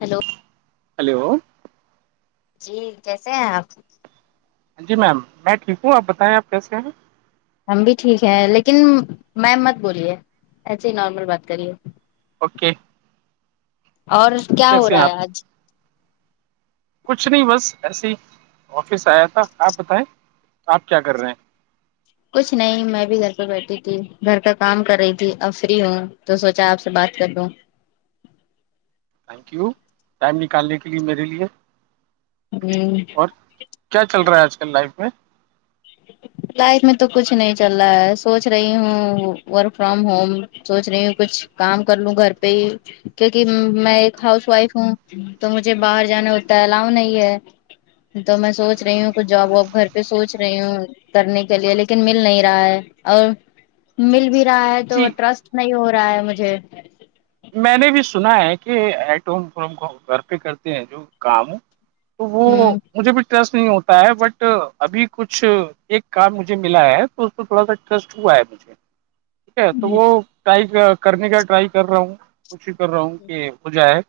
hello hello جی کیسے ہیں آپ جی میم میں ٹھیک ہوں آپ بتائیں آپ کیسے ہیں ہم بھی ٹھیک ہیں لیکن می مت بولیے ایسے ہی نارمل بات کریے اوکے اور کیا ہو کیسے ہیں رہا آپ ہے آج کچھ نہیں بس ایسی آفس آیا تھا آپ بتائیں آپ کیا کر رہے ہیں کچھ نہیں میں بھی گھر پہ بیٹھی تھی گھر کا کام کر رہی تھی افری ہوں تو سوچا آپ سے بات کر لوں تھینک یو ٹائم نکالنے کے لیے میرے لیے ہوں اور کیا چل رہا ہے آج کل لائف میں [inaudible] لائف میں تو کچھ نہیں چل رہا ہے سوچ رہی ہوں ورک فرام ہوم سوچ رہی ہوں کچھ کام کر لوں گھر پہ ہی کیونکہ میں ایک ہاؤس وائف ہوں تو مجھے باہر جانا ہوتا الاؤ نہیں ہے تو میں سوچ رہی ہوں کچ جاب وااب گھر پہ سوچ رہ رہی ہوں کرنے کے لیے لیکن مل نہیں رہا ہے اور مل بھی رہا ہے تو جی ٹرسٹ نہیں ہو رہا ہے مجھے میں نے بھی سنا ہے کہٹ کو گھر پہ کرتے ہیں جو کام ہو تو وہ ہ مجھے بھی ٹرسٹ نہیں ہوتا ہے بٹ ابھی کچھ ایک کام مجھے ملا ہے تو اس پہ تھوڑا سا ٹرسٹ ہوا ہے مجھے ٹھیک ہے تو وہ ٹائی کرنے کا ٹرائی کر رہا ہوں کوشش کر رہا ہوں کہ ہو جائے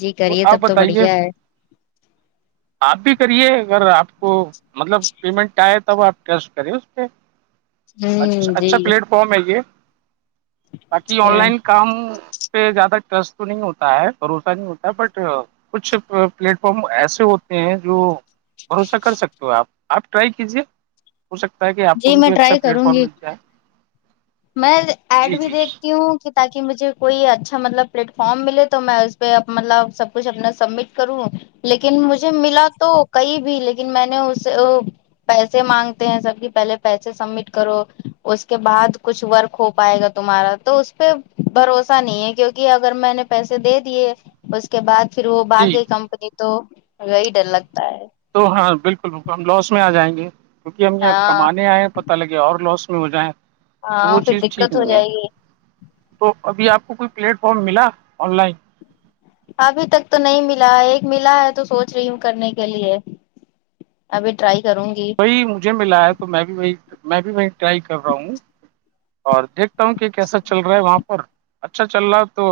جی تو کریے آپ تب بتائیے بڑھیا ہے آپ بھی کریے اگر آپ کو مطلب پیمنٹ آئے تب آپ ٹریسٹ کریں اس پہ ا ہ جی اچھا پلیٹ فارم ہے یہ باق آن لائن کام پہ زیادہ ٹرس تو نہیں ہوتا ہے بھروسہ نہیں ہوتا ہے بٹ کچھ پلیٹ فارم ایسے ہوتے ہیں جو بھروسہ کر سکتے ہو آپ آپ ٹرائی کیجیے ہو سکتا ہے کہ آپ کو جی بھی میں کوئی اچھا ٹرائی پلیٹ کروں فارم گی ملتا ہے میں ایڈ بھی جی دیکھتی ہوں تاکہ مجھے کوئی اچھا مطلب پلیٹ فارم ملے تو میں اس پہ مطلب سب کچھ اپنا سبمٹ کروں لیکن مجھے ملا تو کئی بھی لیکن میں نے اس پیسے مانگتے ہیں سب کی پہلے پیسے سبمٹ کرو اس کے بعد کچھ ورک ہو پائے گا تمہارا تو اس پہ بھروسہ نہیں ہے کیونکہ اگر میں نے پیسے دے دیے اس کے بعد پھر وہ جی باقی کمپنی تو وہی ڈر لگتا ہے تو ہاں بالکل بکل ہم لاس میں آ جائیں گے کیونکہ ہم یہاں ہاں کمانے آئے پ پ لگے اور لاس میں ہو جائیں تو وہ ہاں پھر چیز ٹھیک دقت ہو نہیں ہے جائے گی تو ابھی آپ کو کوئی پلیٹ فارم ملا آن لائن ابھی تک تو نہیں ملا ایک ملا ہے تو سوچ رہی ہوں کرنے کے لیے ابھی ٹرائی کروں گی وہی مجھے ملا ہے تو میں بھی وہی میں بھی وہ ٹرائی کر رہا ہوں اور دیکھتا ہوں کہ کیسا چل رہا ہے وہاں پر اچھا چل رہا تو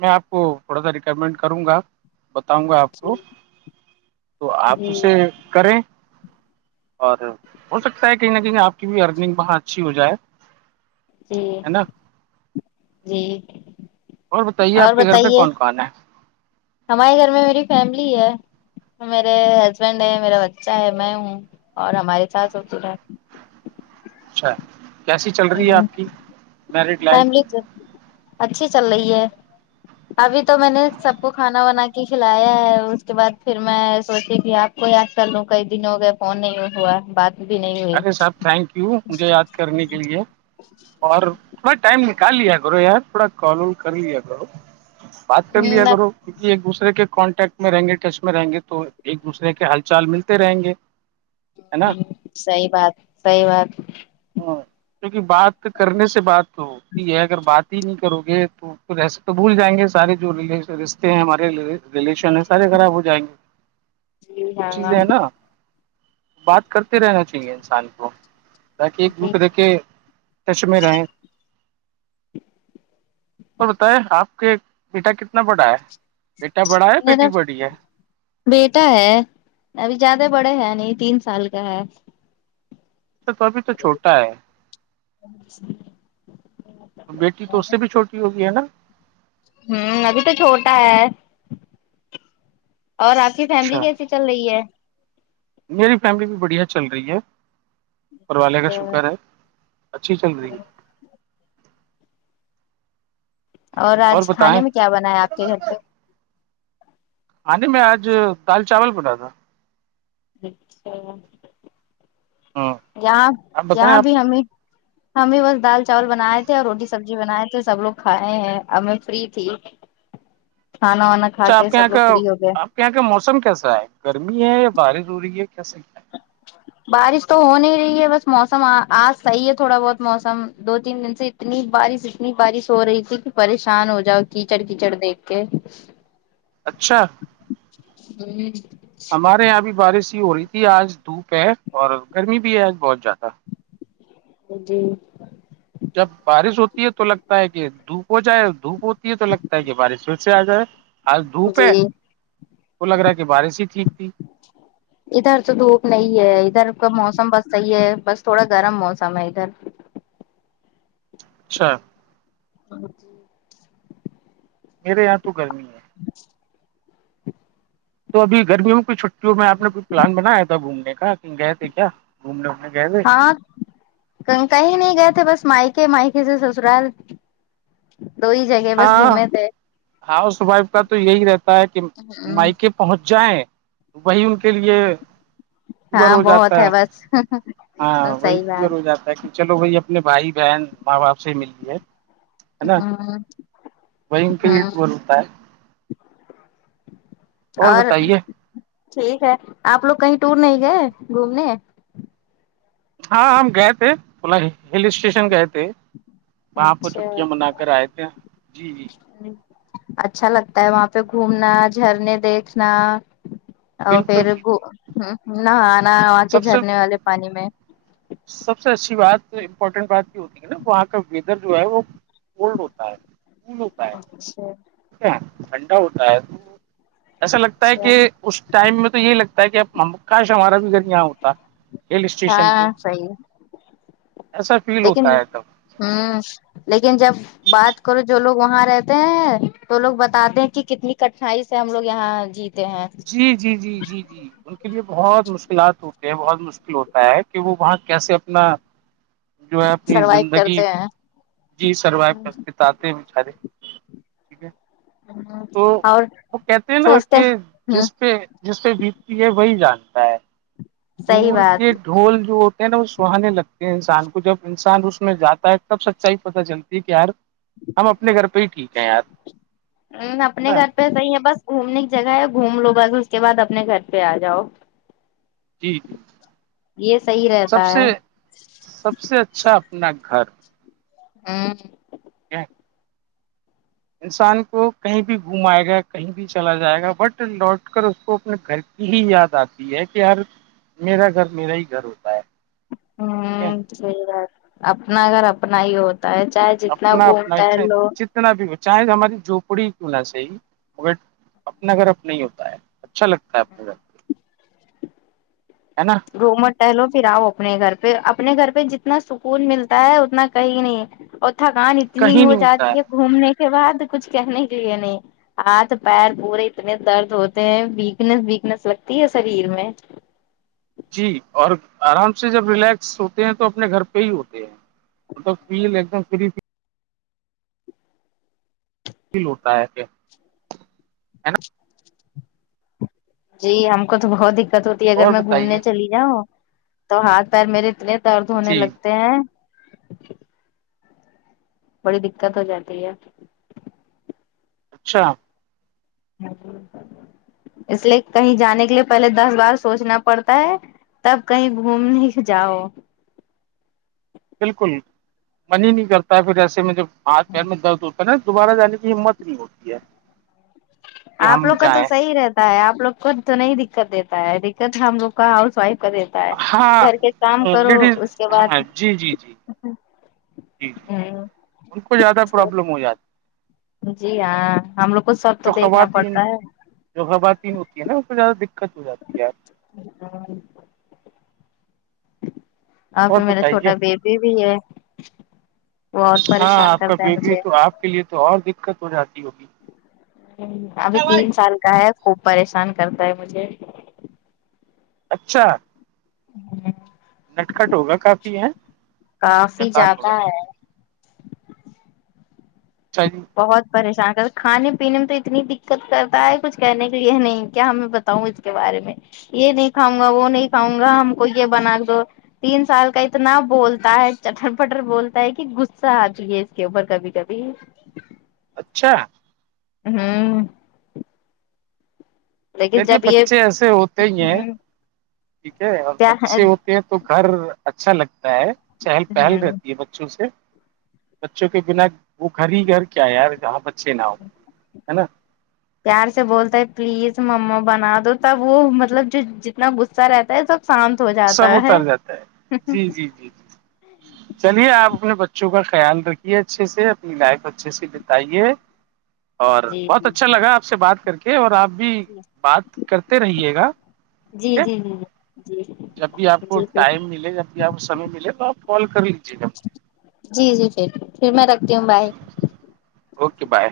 میں آپ کو تھوڑا سا ریکمینڈ کروں گا بتاؤں گا آپ جی کو تو آپ جی اسے کریں اور ہو سکتا ہے کہیں نہ کہیں آپ کی بھی ارننگ باں اچھی ہو جائے جی ہے نا جی اور بتائیے آپ کے گھر پہ کون کون ہے ہمارے گھر میں میری فیملی ہے میرے ہسبینڈ ہے میرا بچہ ہے میں ہوں اور ہمارے ساس ہوتی اچھا کیسی چل رہی ہے آپ کی میرڈ لائف فیملی سے اچھی چل رہی ہے ابھی تو میں نے سب کو کھانا ونا کے کھلایا ہے اس کے بعد پھر میں سوچی کہ آپ کوئی آج کل ن کئی دن ہو گئے فون نہیں ہوا بات بھی نہیں ہوئی ارے صاحب تھینک یو مجھے یاد کرنے کے لیے اور تھوڑا ٹائم نکال لیا کرو یار تھوڑا کال وال کر لیا کرو بات کر لیا ہ کرو کیہ ایک دوسرے کے کانٹیکٹ میں رہیں گے کش میں رہیں گے تو ایک دوسرے کے ہال چال ملتے رہیں گے ہے نا سحی بات صحی بات ہ کیونکہ بات کرنے سے بات تو ہوتی ہے اگر بات ہی نہیں کرو گے تو تو بھول جائیں گے سارے جو رشتے ہیں ہمارے ریلیشن ہے سارے خراب ہو جائیں گے جی ہاں چیزیں ہے نا بات کرتے رہنا چاہیے انسان کو تاکہ ایک جی دوسرے کے ٹچ میں رہیں اور بتائ آپ کے بیٹا کتنا بڑا ہے بیٹا بڑا ہے میرا بیٹی بڑی ہے بیٹا ہے ابھی زیادہ بڑے ہیں نہیں تین سال کا ہے اا تو ابھی تو چھوٹا ہے اچ تو بیٹی تو اس سے بھی چھوٹی ہوگئی ہے نا ہوں ابھی تو چھوٹا ہے اور آپ کی فیملی اچھا کیسی چل رہی ہے میری فیملی بھی بڑھیا چل رہی ہے پر والے کا شکر ہے اچھی چل رہی ہے اور آج کھانے میں کیا بنا ہے آپ کے گھر پہ آ نہیں میں آج دال چاول بلا تھا اچھا ہاں یہاں آپ بتائیں یہاں بھی آپ ہمیں ہم بھی بس دال چاول بنائے تھے اور روٹی سبزی بنائے تھے سب لوگ کھائے ہیں اب ہم میں فری تھی کھانا وانا کھا اچھا کے آپ سب یہاں لوگ کا فری ہو گئے آپ یہاں کا موسم کیسا ہے گرمی ہے یا بارش ہو رہی ہے کیسے کیا ہے بارش تو ہو نہیں رہی ہے بس موسم آج صحیح ہے تھوڑا بہت موسم دو تین دن سے اتنی بارش اتنی بارش ہو رہی تھی کہ پریشان ہو جاؤ کیچڑ کیچڑ دیکھ کے اچھا ہوں ہمارے یہاں بھی بارش ہی ہو رہی تھی آج دھوپ ہے اور گرمی بھی ہے آج بہت زیادہ جی جب بارش ہوتی ہے تو لگتا ہے کہ دھوپ ہو جائے دھوپ ہوتی ہے تو لگتا ہے کہ بارش پھر سے آ جائے آج دھوپ ہے جی تو لگ رہا ہے کہ بارش ہی ٹھیک تھی ادھر تو دھوپ نہیں ہے ادھر کا موسم بس صحیح ہے بس تھوڑا گرم موسم ہے ادھر اچھا ہاں میرے یہاں تو گرمی ہے ہ تو ابھی گرمیوں میں کوئی چھٹیوں میں آپ نے کوئی پلان بنایا تھا گھومنے کا کہ گئے تھے کیا گھومنے وومنے گئے تھے ہاں کہیں نہیں گئے تھے بس مائکے مائکے سے سسرال دو ہی جگہ بس ہاں گھومے تھے ہاؤس وائف کا تو یہی رہتا ہے کہ مائک پہنچ جائیں وہی ان کے لیے ہاں ہو جاتا بہت ہے بس ہاں وہی صحیح اور ہو بات جاتا ہے چلو وہی اپنے بھائی بہن ماں باپ سے ہی ملے ہاں وہ ان کا یہٹ بولتا ہے اور ٹھیک ہے آپ لوگ کہیں ٹور نہیں گئے گھومنے ہاں ہم گئے تھ تلا ہل اسٹیشن گئے تھ ہے وہاں پ اچھا چھٹٹیاں منا کر آئے تھے جی جی اچھا لگتا ہے وہاں پہ گھومنا جھرنے دیکھنا اور بالکل پھر بالکل نہ آنا آ کے سب سے جھرنے والے پانی میں سب سے اچھی بات امپورٹینٹ بات کی ہوتی ہے نا وہاں کا ویدر جو ہے وہ اولڈ ہوتا ہے ہوتا ہے ٹھیک اچھا ٹھنڈا ہوتا ہے تو ایسا لگتا ہے اچھا کہ اس ٹائم میں تو یہی لگتا ہے کہ اب ہم کاش ہمارا بھی گھر یہاں ہوتا ہل اسٹیشن پہ ہاں صحیح ایسا فیل لیکن ہوتا ہے تب ہوں لیکن جب بات کرو جو لوگ وہاں رہتے ہیں تو لوگ بتاتے ہیں کہ کتنی کٹنائی سے ہم لوگ یہاں جیتے تو ہاں جی جی جی جی جی ان کے لیے بہت مشکلات ہوتی ہیں بہت مشکل ہوتا ہے کہ وہ وہاں کیسے اپنا جو ہے اپنی سروائو زندگی کرتے ہیں جی سروائو کر کے تو آتے ہیں بیچارے ٹھیک ہے تو اور وہ کہتے ہیں نا سوچتے کہ ہ جس پہ جس پ سے بیتتی ہے وہی جانتا ہے صحیح دور بات کے ڈھول جو ہوتے ہیں نا وہ سہانے لگتے ہیں انسان کو جب انسان اس میں جاتا ہے تب سچائی پتہ چلتی ہے کہ یار ہم اپنے گھرہ ہی ٹیک ا اپنے گھر پہ صح ہے بس گھومنے کی جگہ ہے گھوم لو بس اس کے بعد اپنے گھر پہ آ جاؤ جی جی یہ صحی سب رہتا ہے سے سب سے اچھا اپنا گھر ہوں کیا انسان کو کہیں بھی گھمائے گا کہیں بھی چلا جائے گا بٹ لوٹ کر اس کو اپنے گھر یہی یاد آتی ہے کہ ہر میرا گھر میرا ہی گھر ہوتا ہے ہ ٹھیک ہے صحیح بات اپنا اگر اپنا ہی ہوتا ہے چاہے جتنا گھومتا ہے لو کتنا بھی ہو چاہے ہماری جھپڑی کی ل سےی ہی مگر اپنا گھر اب نہیں ہوتا ہے اچھا لگتا ہے اپنے گھر نا روومٹ ٹہلو پھر آؤ اپنے گھر پہ اپنے گھر پہ جتنا سکون ملتا ہے اتنا کہیں نہیں اور تھکان اتنی کہیں ہو نہیں ملتا جاتی ہے گھومنے کے بعد کچھ کہنے کے لیے نہیں ہاتھ پیر پورے اتنے درد ہوتے ہیں ویکنیس ویکنیس لگتی ہے شریر میں جی اور آرام سے جب ریلیکس ہوتے ہیں تو اپنے گھر پہ ہی ہوتے ہیں فل ایکم ف ل ہوٹتا ہے کہ جی ہم کو تو بہت دقت ہوتی ہے اگر اور میں گھومنے بتائیے چلی جاؤں تو ہاتھ پیر میرے اتنے درد ہونے جی لگتے ہیں بڑی دقت ہو جاتی ہے اچھا اس لیے کہیں جانے کے لیے پہلے دس بار سوچنا پڑتا ہے تب کہیں گھومنے جاؤ بالکل من ہی نہیں کرتا ہے پھر ایسے میں جب ہاتھ پیر میں درد ہوتا ہے نا دوبارہ جانے کی ہمت نہیں ہوتی ہے کہ آپ ہم لگ کا تو جائیں سحی رہتا آپوگ کو تو نہیں دقت دیتا ہے دقت ہم لوگ کا ہاؤس وائف کا دیتا ہے ہاں گھر کے کام کرو لیڈیز اس کے ہاں بعد جی جی جی جی ج ہ ان کو زیادہ اس کے پرابلم بعد ہو جاتی جی ہاں ہم لوگ کو سب تو جو دیکھنا خواتین پڑتا ہے جو خواتین ہوتی ہیں نا اس کو زیادہ دقت ہو جاتی ہےپ [inaudible] اور پ میرا چھوٹا بیبی بھی ہے بت ہاں پریشان آپ کا کرتا ہے بیبی مجھے تو آپ کے لیے تو اور دقت ہو جاتی ہے ابھی تین سال کا ہے خوب پریشان کرتا ہے مجھے اچھا ہ نٹ کٹ ہوگا کافی ہے ا کافی خاب زیادہ ہوگا ہے سی جی بہت پریشان کر کھانے پینے میں تو اتنی دقت کرتا ہے کچھ کہنے کے لیے نہیں کیا ہمیں ب تا ہوں اس کے بارے میں یہ نہیں کاؤں گا وہ نہیں کھاؤں گا ہم کو یہ بنا دو تین سال کا اتنا بولتا ہے چٹر پٹر بولتا ہے کہ غصہ آتیے اس کے اوپر کبھی کبھی اچھا ہوں لیکن چلیے جب یہ بچے ایسے ہوتے ہی ہیں ہوں ٹھیک ہے اور کیا ہے بچے ہو تو گھر اچھا لگتا ہے چہل پہل ہوں رہتی ہے بچوں سے بچوں کے بنا وہ گھر ہی گھر کیا یار جہاں بچے نہ ہ ہے نا پیار سے بولتا ہے پلیز مما بنا دو تب وہ مطلب جو جتنا غصہ رہتا ہے سب شانت ہو جاتا سب ہے اتر جاتا جی جی جی جی چلیے آپ اپنے بچوں کا خیال رکھیے اچھے سے اپنی لائف اچھے سے بتائیے اور جی بہت جی اچھا لگا آپ سے بات کر کے اور آپ بھی بات کرتے رہیے گا جی ٹھیک ہے جی جی جی جی جب بھی آپ جی کو جی پھر ٹائم ملے جب بھی آپ کو سمے ملے تو آپ کال کر لیجیے گا جی جی پھر پھر میں رکھتی ہوں باہ اوکے بائے